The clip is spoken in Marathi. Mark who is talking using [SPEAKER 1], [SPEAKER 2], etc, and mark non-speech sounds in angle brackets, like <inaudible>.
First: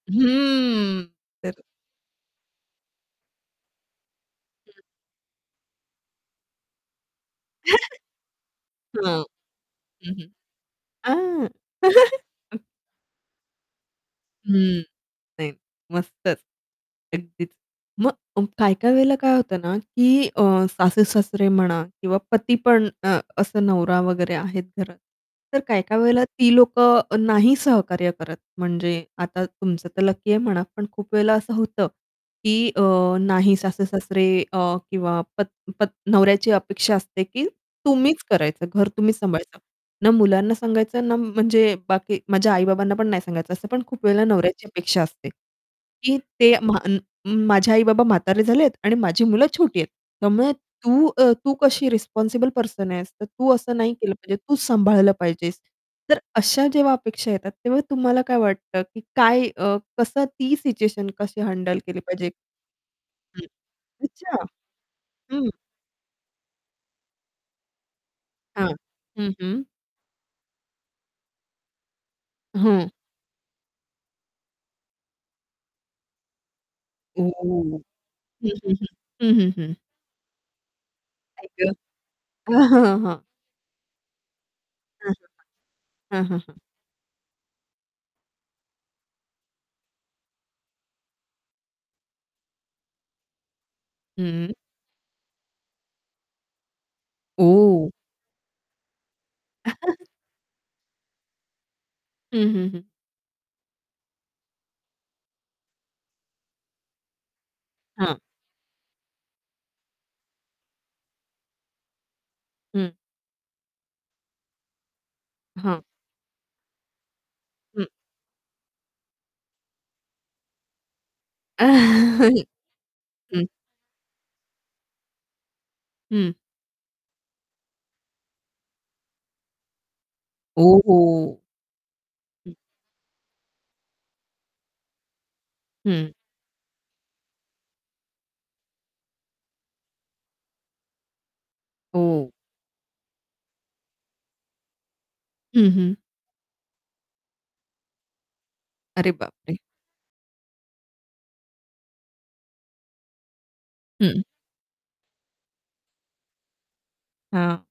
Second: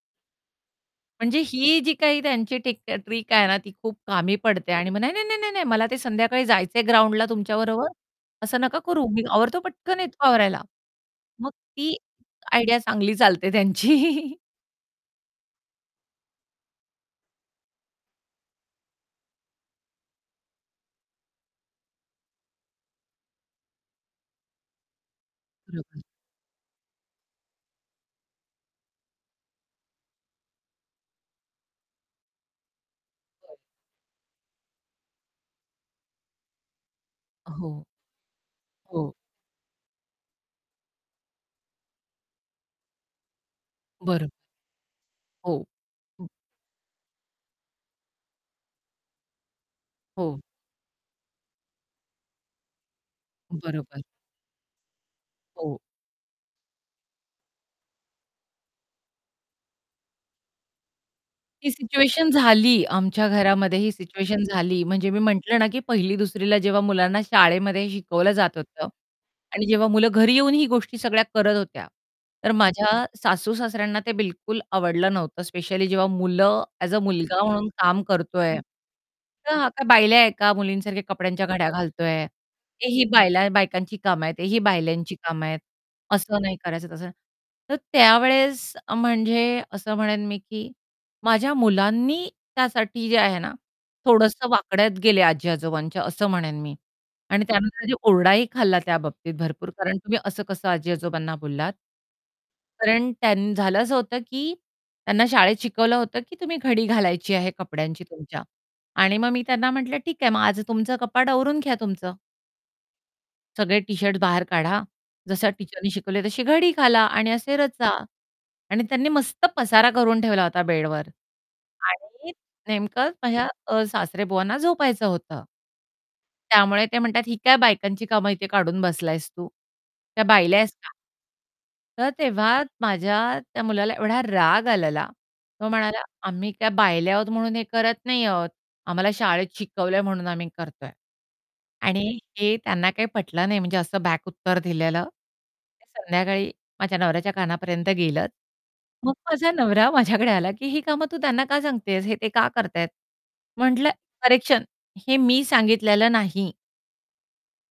[SPEAKER 1] हम्म,
[SPEAKER 2] म्हणजे,
[SPEAKER 1] तर
[SPEAKER 2] ही जी काही त्यांची टिक ट्रिक आहे ना ती खूप कामी पडते.
[SPEAKER 1] हं.
[SPEAKER 2] आणि मग, "नाही-नाही, नाही-नाही, नाही, मला ते संध्याकाळी जायचंय ग्राउंडला तुमच्याबरोबर.
[SPEAKER 1] <chuckles>
[SPEAKER 2] असं नका करू.
[SPEAKER 1] हां.
[SPEAKER 2] मी आवरतो पटकन.
[SPEAKER 1] हं,
[SPEAKER 2] येतो
[SPEAKER 1] हं.
[SPEAKER 2] आवरायला."
[SPEAKER 1] आ
[SPEAKER 2] मग ती
[SPEAKER 1] <chuckles> अं.
[SPEAKER 2] आयडिया चांगली चालते त्यांची.
[SPEAKER 1] हं, नाही मस्तच! अगदीच. मग काही-काही वेळेला काय होतं ना, की अ, सासू-सासरे म्हणा किंवा पती, पण अ, असं नवरा वगैरे आहेत घरात. तर काही-काही
[SPEAKER 2] बरोबर.
[SPEAKER 1] वेळेला ती लोकं नाही सहकार्य करत. म्हणजे, आता तुमचं तर लकी आहे म्हणा, पण खूप वेळेला असं होतं, की अ, नाही
[SPEAKER 2] <unintelligible>
[SPEAKER 1] सासू-सासरे अ, किंवा पत पत नवऱ्याची अपेक्षा असते की,
[SPEAKER 2] हो.
[SPEAKER 1] तुम्हीच करायचं, घर
[SPEAKER 2] हो.
[SPEAKER 1] तुम्हीच सांभाळायचं. ना मुलांना सांगायचं, ना म्हणजे बाकी माझ्या आई-बाबांना पण नाही सांगायचं. असं पण खूप वेळेला
[SPEAKER 2] बरं.
[SPEAKER 1] नवऱ्याची अपेक्षा असते.
[SPEAKER 2] हो,
[SPEAKER 1] की
[SPEAKER 2] हं.
[SPEAKER 1] ते म्हाण माझे आई-बाबा म्हातारे झालेत आणि माझी मुलं छोटी आहेत.
[SPEAKER 2] हो.
[SPEAKER 1] त्यामुळे तू अ, तू कशी रिस्पॉन्सिबल पर्सन आहेस, तू असं नाही
[SPEAKER 2] बरोबर.
[SPEAKER 1] केलं पाहिजे, तू सांभाळलं पाहिजेस.
[SPEAKER 2] हो.
[SPEAKER 1] तर अशा जेव्हा अपेक्षा येतात, तेव्हा तुम्हाला काय वाटतं की काय, अ, कसं ती सिच्युएशन कशी
[SPEAKER 2] ही
[SPEAKER 1] हँडल केली
[SPEAKER 2] सिच्युएशन
[SPEAKER 1] पाहिजे?
[SPEAKER 2] झाली आमच्या
[SPEAKER 1] हं,
[SPEAKER 2] घरामध्ये. ही
[SPEAKER 1] अच्छा!
[SPEAKER 2] सिच्युएशन झाली म्हणजे, मी
[SPEAKER 1] हं.
[SPEAKER 2] म्हटलं ना, की पहिली-दुसरीला जेव्हा मुलांना शाळेमध्ये शिकवलं जात
[SPEAKER 1] हां,
[SPEAKER 2] होतं.
[SPEAKER 1] हं, हं.
[SPEAKER 2] आणि जेव्हा मुलं घरी येऊन ही गोष्टी सगळ्या करत होत्या, तर
[SPEAKER 1] हं.
[SPEAKER 2] माझ्या सासू-सासऱ्यांना ते बिलकुल आवडलं नव्हतं. स्पेशली जेव्हा मुलं अ‍ॅज अ मुलगा म्हणून
[SPEAKER 1] ओह.
[SPEAKER 2] काम
[SPEAKER 1] हं,
[SPEAKER 2] करतोय.
[SPEAKER 1] हं, हं. हं, हं,
[SPEAKER 2] तर,
[SPEAKER 1] हं.
[SPEAKER 2] आता बायल्याा आहे का? मुलींसारख्या कपड्यांच्या
[SPEAKER 1] आई
[SPEAKER 2] घड्या
[SPEAKER 1] गं!
[SPEAKER 2] घालतोय.
[SPEAKER 1] अं, हं,
[SPEAKER 2] तेही
[SPEAKER 1] हं, हं.
[SPEAKER 2] बायला बायकांची कामं आहेत, तेही
[SPEAKER 1] हं,
[SPEAKER 2] बायल्यांची कामं आहेत,
[SPEAKER 1] हं, हं. हं, हं,
[SPEAKER 2] असं
[SPEAKER 1] हं.
[SPEAKER 2] नाही करायचं तसं तर त्यावेळेस, म्हणजे असं म्हणेन मी, की माझ्या मुलांनी त्यासाठी जे आहे ना, थोडसं
[SPEAKER 1] हम्म.
[SPEAKER 2] वाकड्यात गेले आजी-आजोबांच्या, असं म्हणेन मी. आणि
[SPEAKER 1] ओह!
[SPEAKER 2] त्यानंतर ओरडाही खाल्ला त्याबाबतीत भरपूर, कारण,
[SPEAKER 1] <chuckles>
[SPEAKER 2] तुम्ही असं कसं आजी-आजोबांना बोललात?
[SPEAKER 1] हं, हं, हं.
[SPEAKER 2] कारण त्यां झालं असं होतं, की त्यांना शाळेत शिकवलं होतं, की तुम्ही घडी घालायची आहे कपड्यांची
[SPEAKER 1] हां.
[SPEAKER 2] तुमच्या. आणि मग मी त्यांना म्हटलं, ठीक आहे, मग आज तुमचं कपाट आवरून घ्या तुमचं.
[SPEAKER 1] हं.
[SPEAKER 2] सगळे टी-शर्ट बाहेर काढा, जशा
[SPEAKER 1] हां.
[SPEAKER 2] टीचरनी शिकवली तशी घडी घाला आणि असे
[SPEAKER 1] हं.
[SPEAKER 2] रचा. आणि त्यांनी मस्त पसारा करून ठेवला होता बेडवर.
[SPEAKER 1] आहं,
[SPEAKER 2] आणि नेमकं अ,
[SPEAKER 1] हं.
[SPEAKER 2] माझ्या सासरेबुवांना झोपायचं होतं.
[SPEAKER 1] हं.
[SPEAKER 2] त्यामुळे ते म्हणतात, "ही काय बायकांची कामं इथे काढून बसलायस तू? त्या बायल्या
[SPEAKER 1] ओ
[SPEAKER 2] आहेस का?"
[SPEAKER 1] हो!
[SPEAKER 2] तर
[SPEAKER 1] हं.
[SPEAKER 2] तेव्हा माझ्या त्या मुलाला एवढा राग आलेला, तो म्हणाला,
[SPEAKER 1] हं.
[SPEAKER 2] "आम्ही काय बायले आहोत, म्हणून हे करत नाही आहोत. आम्हाला शाळेत शिकवलंय, म्हणून आम्ही करतोय." आणि
[SPEAKER 1] हो.
[SPEAKER 2] हे त्यांना काही पटलं नाही, म्हणजे असं बॅक उत्तर दिलेलं.
[SPEAKER 1] हं,
[SPEAKER 2] ते
[SPEAKER 1] हं.
[SPEAKER 2] संध्याकाळी माझ्या नवऱ्याच्या कानापर्यंत गेलं.
[SPEAKER 1] अरे
[SPEAKER 2] मग
[SPEAKER 1] बाप
[SPEAKER 2] माझा
[SPEAKER 1] रे!
[SPEAKER 2] नवरा माझ्याकडे आला, की ही कामं तू त्यांना का सांगतेस? हे ते का करत आहेत? म्हटलं,
[SPEAKER 1] हं.
[SPEAKER 2] करेक्शन हे मी सांगितलेलं नाही.
[SPEAKER 1] हां.